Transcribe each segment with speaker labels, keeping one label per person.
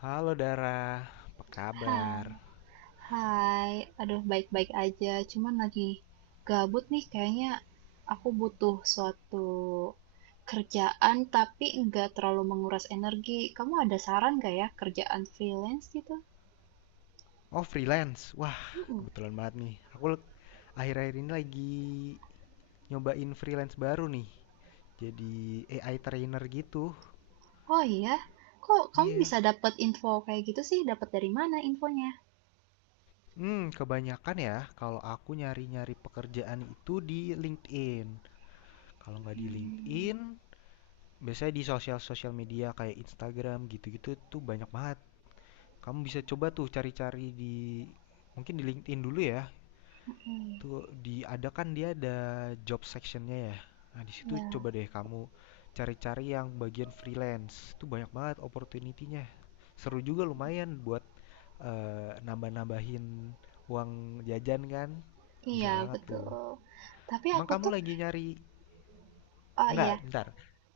Speaker 1: Halo Dara, apa
Speaker 2: Hai,
Speaker 1: kabar?
Speaker 2: hai. Aduh, baik-baik aja. Cuman lagi gabut nih kayaknya aku butuh suatu kerjaan tapi nggak terlalu menguras energi. Kamu ada saran nggak ya kerjaan freelance gitu?
Speaker 1: Oh freelance, wah
Speaker 2: Mm-mm.
Speaker 1: kebetulan banget nih. Akhir-akhir ini lagi nyobain freelance baru nih. Jadi AI trainer gitu.
Speaker 2: Oh iya, kok kamu
Speaker 1: Iya.
Speaker 2: bisa dapat info kayak gitu sih? Dapat dari mana infonya?
Speaker 1: Kebanyakan ya kalau aku nyari-nyari pekerjaan itu di LinkedIn. Kalau nggak di
Speaker 2: Hmm,
Speaker 1: LinkedIn, biasanya di sosial-sosial media kayak Instagram gitu-gitu tuh banyak banget. Kamu bisa coba tuh cari-cari di mungkin di LinkedIn dulu ya.
Speaker 2: oke.
Speaker 1: Tuh diadakan dia ada job sectionnya ya. Nah, di situ
Speaker 2: Ya,
Speaker 1: coba deh kamu cari-cari yang bagian freelance. Itu banyak banget opportunity-nya. Seru juga lumayan buat nambah-nambahin uang jajan kan. Bisa
Speaker 2: iya
Speaker 1: banget tuh.
Speaker 2: betul. Tapi
Speaker 1: Emang
Speaker 2: aku
Speaker 1: kamu
Speaker 2: tuh,
Speaker 1: lagi nyari
Speaker 2: oh ya.
Speaker 1: enggak, bentar.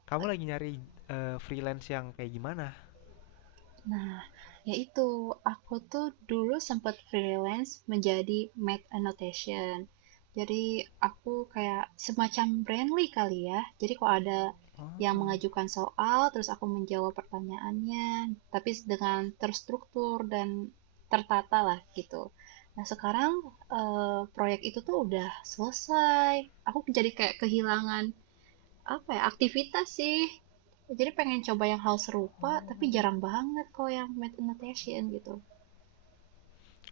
Speaker 1: Kamu lagi nyari freelance yang kayak gimana?
Speaker 2: Nah, yaitu aku tuh dulu sempat freelance menjadi make annotation. Jadi aku kayak semacam Brandly kali ya. Jadi kalau ada yang
Speaker 1: Oh.
Speaker 2: mengajukan soal, terus aku menjawab pertanyaannya, tapi dengan terstruktur dan tertata lah gitu. Nah, sekarang proyek itu tuh udah selesai. Aku jadi kayak kehilangan apa ya, aktivitas sih. Jadi pengen coba yang hal serupa, tapi
Speaker 1: Oh.
Speaker 2: jarang banget kalau yang math and gitu.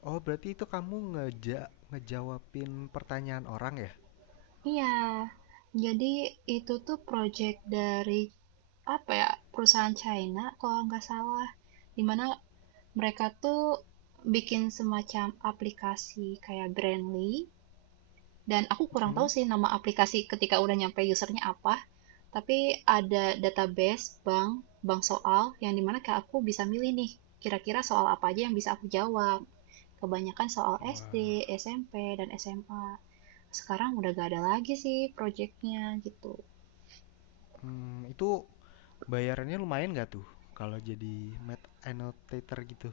Speaker 1: Oh, berarti itu kamu ngejawabin pertanyaan orang ya?
Speaker 2: Iya, jadi itu tuh project dari apa ya, perusahaan China kalau nggak salah. Dimana mereka tuh bikin semacam aplikasi kayak Brandly. Dan aku kurang tahu
Speaker 1: Mm-mm.
Speaker 2: sih nama aplikasi ketika udah nyampe usernya apa. Tapi ada database bank soal yang dimana kayak aku bisa milih nih kira-kira soal apa aja yang bisa aku jawab. Kebanyakan soal SD,
Speaker 1: Wah.
Speaker 2: SMP, dan SMA. Sekarang udah gak ada lagi sih proyeknya gitu.
Speaker 1: Hmm, itu bayarannya lumayan nggak tuh kalau jadi Math annotator gitu?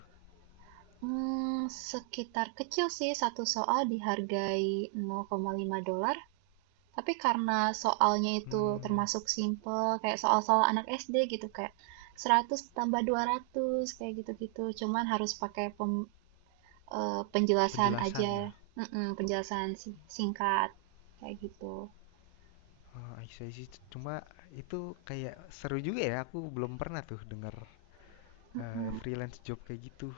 Speaker 2: Hmm, sekitar kecil sih satu soal dihargai 0,5 dolar. Tapi karena soalnya itu
Speaker 1: Hmm,
Speaker 2: termasuk simple, kayak soal-soal anak SD gitu, kayak 100 tambah 200, kayak gitu-gitu. Cuman harus pakai penjelasan
Speaker 1: penjelasan
Speaker 2: aja.
Speaker 1: ya.
Speaker 2: Mhm, penjelasan singkat, kayak gitu.
Speaker 1: Oh, I see, I see. Cuma itu kayak seru juga ya. Aku belum pernah tuh denger
Speaker 2: Mhm.
Speaker 1: freelance job kayak gitu.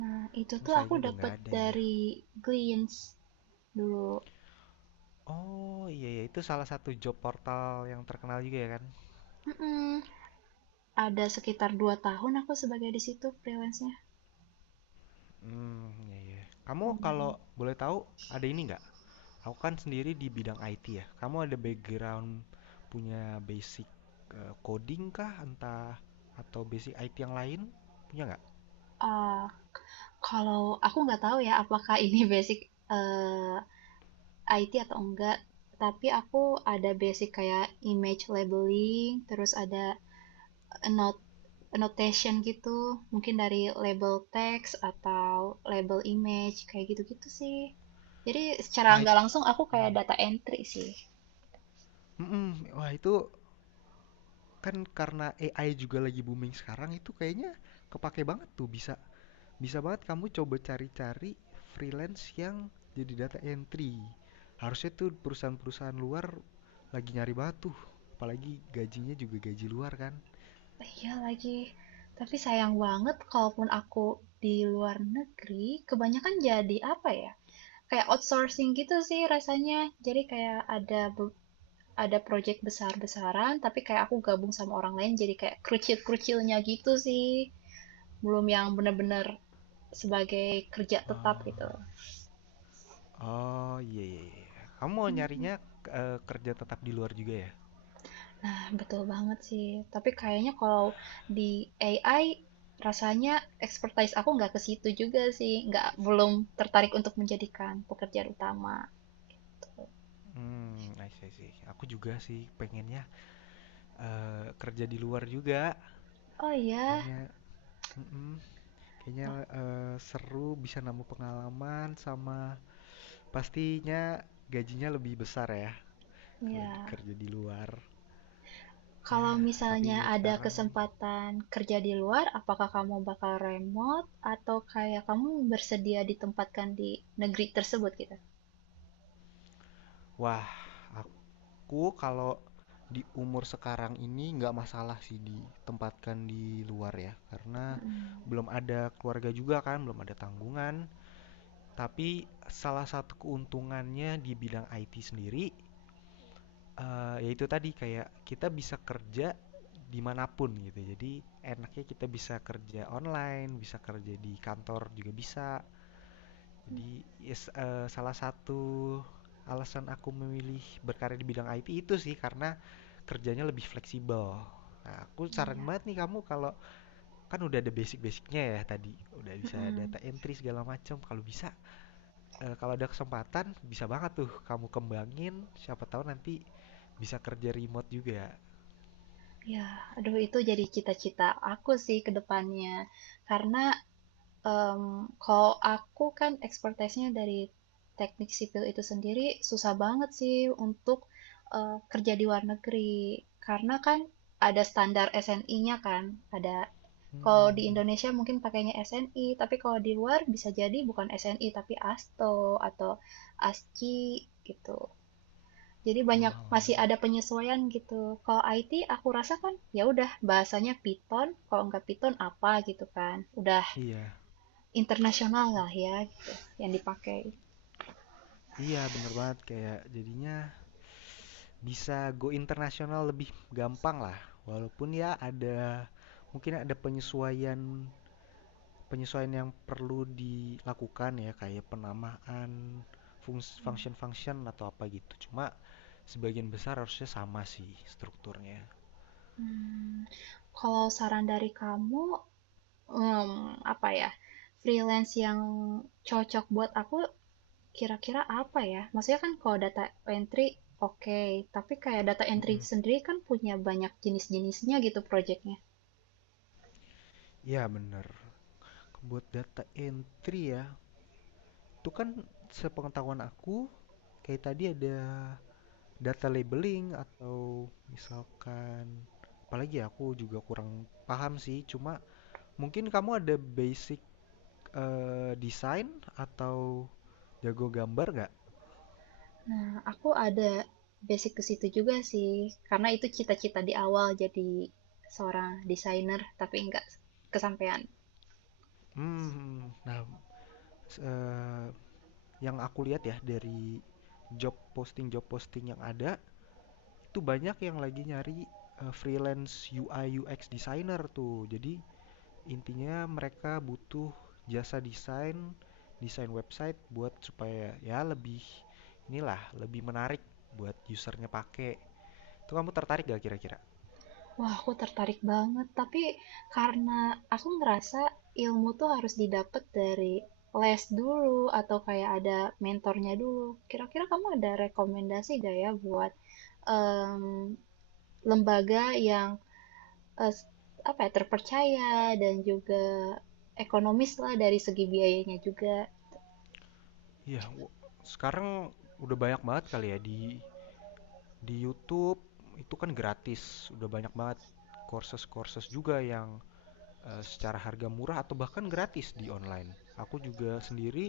Speaker 2: Nah, itu
Speaker 1: Cuma
Speaker 2: tuh aku
Speaker 1: sayangnya udah
Speaker 2: dapat
Speaker 1: nggak ada ya.
Speaker 2: dari Glints dulu.
Speaker 1: Oh iya ya itu salah satu job portal yang terkenal juga ya kan?
Speaker 2: Mhm, ada sekitar 2 tahun aku sebagai di situ freelance-nya,
Speaker 1: Hmm, iya iya. Kamu kalau
Speaker 2: lumayan.
Speaker 1: boleh tahu ada ini nggak? Aku kan sendiri di bidang IT ya. Kamu ada background punya basic coding kah, entah atau basic IT yang lain punya nggak?
Speaker 2: Ah, kalau aku nggak tahu ya apakah ini basic, eee, IT atau enggak, tapi aku ada basic kayak image labeling, terus ada a note- a notation gitu, mungkin dari label text atau label image kayak gitu-gitu sih. Jadi secara
Speaker 1: Ah, it-
Speaker 2: nggak langsung aku kayak
Speaker 1: Iya.
Speaker 2: data entry sih.
Speaker 1: Mm-mm. Wah itu kan karena AI juga lagi booming sekarang itu kayaknya kepake banget tuh bisa bisa banget kamu coba cari-cari freelance yang jadi data entry. Harusnya tuh perusahaan-perusahaan luar lagi nyari batu, apalagi gajinya juga gaji luar kan.
Speaker 2: Oh iya lagi, tapi sayang banget kalaupun aku di luar negeri, kebanyakan jadi apa ya? Kayak outsourcing gitu sih rasanya. Jadi kayak ada project besar-besaran, tapi kayak aku gabung sama orang lain jadi kayak kerucil-kerucilnya gitu sih. Belum yang benar-benar sebagai kerja
Speaker 1: Eh,
Speaker 2: tetap gitu.
Speaker 1: Oh, iya iya iya. Kamu mau nyarinya kerja tetap di luar juga ya?
Speaker 2: Nah, betul banget sih. Tapi kayaknya kalau di AI rasanya expertise aku nggak ke situ juga sih, nggak belum tertarik untuk menjadikan pekerjaan utama.
Speaker 1: Hmm, I see, I see. Aku juga sih pengennya kerja di luar juga.
Speaker 2: Oh iya,
Speaker 1: Kayaknya, mm-mm, kayaknya seru bisa nambah pengalaman sama pastinya gajinya lebih besar ya
Speaker 2: ya.
Speaker 1: kerja di luar. Ya,
Speaker 2: Kalau
Speaker 1: tapi
Speaker 2: misalnya
Speaker 1: buat
Speaker 2: ada
Speaker 1: sekarang,
Speaker 2: kesempatan kerja di luar, apakah kamu bakal remote atau kayak kamu bersedia ditempatkan di negeri tersebut gitu?
Speaker 1: wah, aku kalau di umur sekarang ini nggak masalah sih ditempatkan di luar ya, karena
Speaker 2: Mm,
Speaker 1: belum ada keluarga juga kan, belum ada tanggungan. Tapi salah satu keuntungannya di bidang IT sendiri, yaitu tadi kayak kita bisa kerja dimanapun gitu. Jadi enaknya kita bisa kerja online, bisa kerja di kantor juga bisa, jadi yes, salah satu alasan aku memilih berkarya di bidang IT itu sih karena kerjanya lebih fleksibel. Nah, aku saran
Speaker 2: iya.
Speaker 1: banget nih kamu kalau kan udah ada basic-basicnya ya tadi, udah bisa
Speaker 2: mm
Speaker 1: data entry segala macam. Kalau bisa, kalau ada kesempatan bisa banget tuh kamu kembangin, siapa tahu nanti bisa kerja remote juga.
Speaker 2: Ya, aduh itu jadi cita-cita aku sih ke depannya. Karena em, kalau aku kan expertise-nya dari teknik sipil itu sendiri susah banget sih untuk kerja di luar negeri. Karena kan ada standar SNI-nya kan, ada kalau
Speaker 1: Mhm
Speaker 2: di
Speaker 1: mhm.
Speaker 2: Indonesia mungkin pakainya SNI, tapi kalau di luar bisa jadi bukan SNI tapi ASTO atau ASCII gitu. Jadi banyak masih
Speaker 1: Walah.
Speaker 2: ada penyesuaian gitu. Kalau IT aku rasa kan ya udah bahasanya Python, kalau nggak Python apa gitu kan. Udah
Speaker 1: Iya
Speaker 2: internasional lah ya gitu yang dipakai.
Speaker 1: iya, bener banget kayak jadinya bisa go internasional lebih gampang lah walaupun ya ada mungkin ada penyesuaian penyesuaian yang perlu dilakukan ya kayak penamaan function-function atau apa gitu cuma sebagian besar harusnya sama sih strukturnya.
Speaker 2: Hmm, kalau saran dari kamu em, apa ya? Freelance yang cocok buat aku kira-kira apa ya? Maksudnya kan kalau data entry, oke, okay, tapi kayak data entry
Speaker 1: Mm-mm.
Speaker 2: sendiri kan punya banyak jenis-jenisnya gitu projectnya.
Speaker 1: Ya bener, buat data entry ya itu kan sepengetahuan aku kayak tadi ada data labeling atau misalkan apalagi ya, aku juga kurang paham sih cuma mungkin kamu ada basic desain atau jago gambar nggak?
Speaker 2: Nah, aku ada basic ke situ juga sih, karena itu cita-cita di awal jadi seorang desainer, tapi nggak kesampaian.
Speaker 1: Hmm, nah s- eh, yang aku lihat ya dari job posting yang ada itu banyak yang lagi nyari freelance UI UX designer tuh jadi intinya mereka butuh jasa desain, desain website buat supaya ya lebih inilah, lebih menarik buat usernya pakai. Itu kamu tertarik gak kira-kira?
Speaker 2: Wah, aku tertarik banget, tapi karena aku ngerasa ilmu tuh harus didapat dari les dulu atau kayak ada mentornya dulu. Kira-kira kamu ada rekomendasi gak ya buat em, lembaga yang eh, apa ya, terpercaya dan juga ekonomis lah dari segi biayanya juga?
Speaker 1: Iya, sekarang udah banyak banget kali ya di YouTube itu kan gratis, udah banyak banget courses-courses juga yang secara harga murah atau bahkan gratis di online. Aku juga sendiri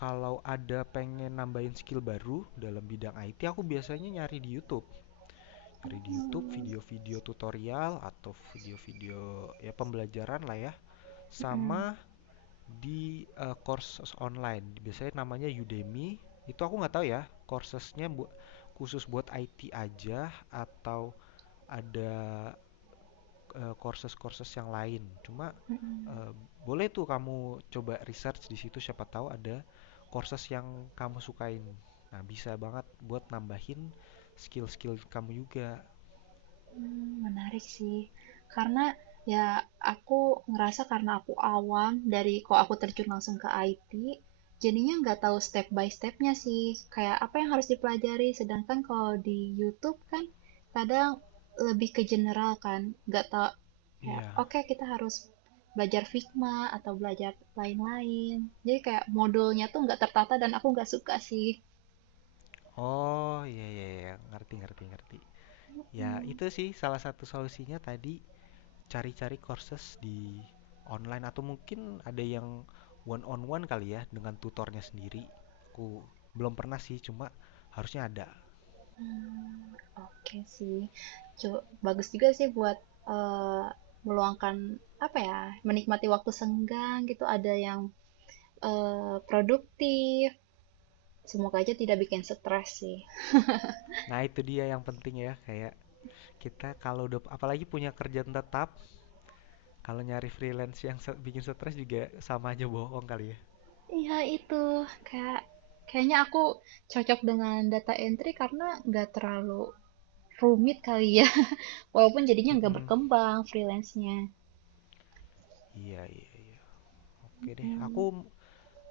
Speaker 1: kalau ada pengen nambahin skill baru dalam bidang IT, aku biasanya nyari di YouTube. Cari di YouTube
Speaker 2: Mmm.
Speaker 1: video-video tutorial atau video-video ya pembelajaran lah ya.
Speaker 2: Mhm,
Speaker 1: Sama di courses online. Biasanya namanya Udemy. Itu aku nggak tahu ya, khusus buat IT aja atau ada courses-courses yang lain. Cuma
Speaker 2: mhm.
Speaker 1: eh, boleh tuh kamu coba research di situ siapa tahu ada courses yang kamu sukain. Nah, bisa banget buat nambahin skill-skill kamu juga.
Speaker 2: Menarik sih. Karena, ya aku ngerasa karena aku awam dari kok aku terjun langsung ke IT, jadinya nggak tahu step by stepnya sih, kayak apa yang harus dipelajari. Sedangkan kalau di YouTube kan kadang lebih ke general kan, nggak tau kayak,
Speaker 1: Iya,
Speaker 2: oke kita harus belajar Figma atau belajar lain-lain. Jadi kayak modulnya tuh nggak tertata dan aku nggak suka sih.
Speaker 1: oh, iya iya iya, ngerti ngerti ngerti. Ya,
Speaker 2: Mhm.
Speaker 1: itu sih salah satu solusinya tadi cari-cari courses di online atau mungkin ada yang one on one kali ya dengan tutornya sendiri. Aku belum pernah sih, cuma harusnya ada.
Speaker 2: Mmm, oke sih. Cu bagus juga sih buat, eee, meluangkan, apa ya, menikmati waktu senggang gitu, ada yang, produktif, semoga aja tidak bikin stres sih.
Speaker 1: Nah, itu dia yang penting ya, kayak kita kalau udah apalagi punya kerjaan tetap, kalau nyari freelance yang bikin stres juga sama aja bohong kali ya.
Speaker 2: Iya itu, kayak kayaknya aku cocok dengan data entry karena nggak terlalu rumit kali ya, walaupun jadinya nggak
Speaker 1: Mm-mm.
Speaker 2: berkembang freelance-nya.
Speaker 1: Iya iya iya. Oke deh, aku
Speaker 2: Mmm,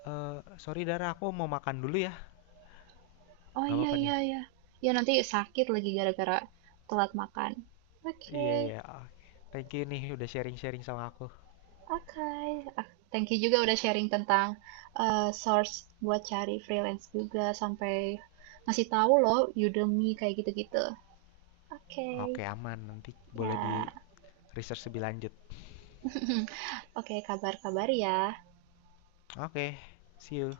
Speaker 1: eh sorry Dara, aku mau makan dulu ya.
Speaker 2: oh
Speaker 1: Gak
Speaker 2: iya
Speaker 1: apa-apa
Speaker 2: iya
Speaker 1: nih.
Speaker 2: iya. Ya nanti sakit lagi gara-gara telat makan.
Speaker 1: Iya,
Speaker 2: Oke.
Speaker 1: iya. Oke. Thank you nih udah sharing-sharing sama aku.
Speaker 2: Oke, ah, thank you juga udah sharing tentang source buat cari freelance juga sampai ngasih tahu loh Udemy kayak gitu-gitu. Oke,
Speaker 1: Oke, aman. Nanti boleh di
Speaker 2: ya.
Speaker 1: research lebih lanjut.
Speaker 2: Oke, kabar-kabar ya.
Speaker 1: Oke, see you.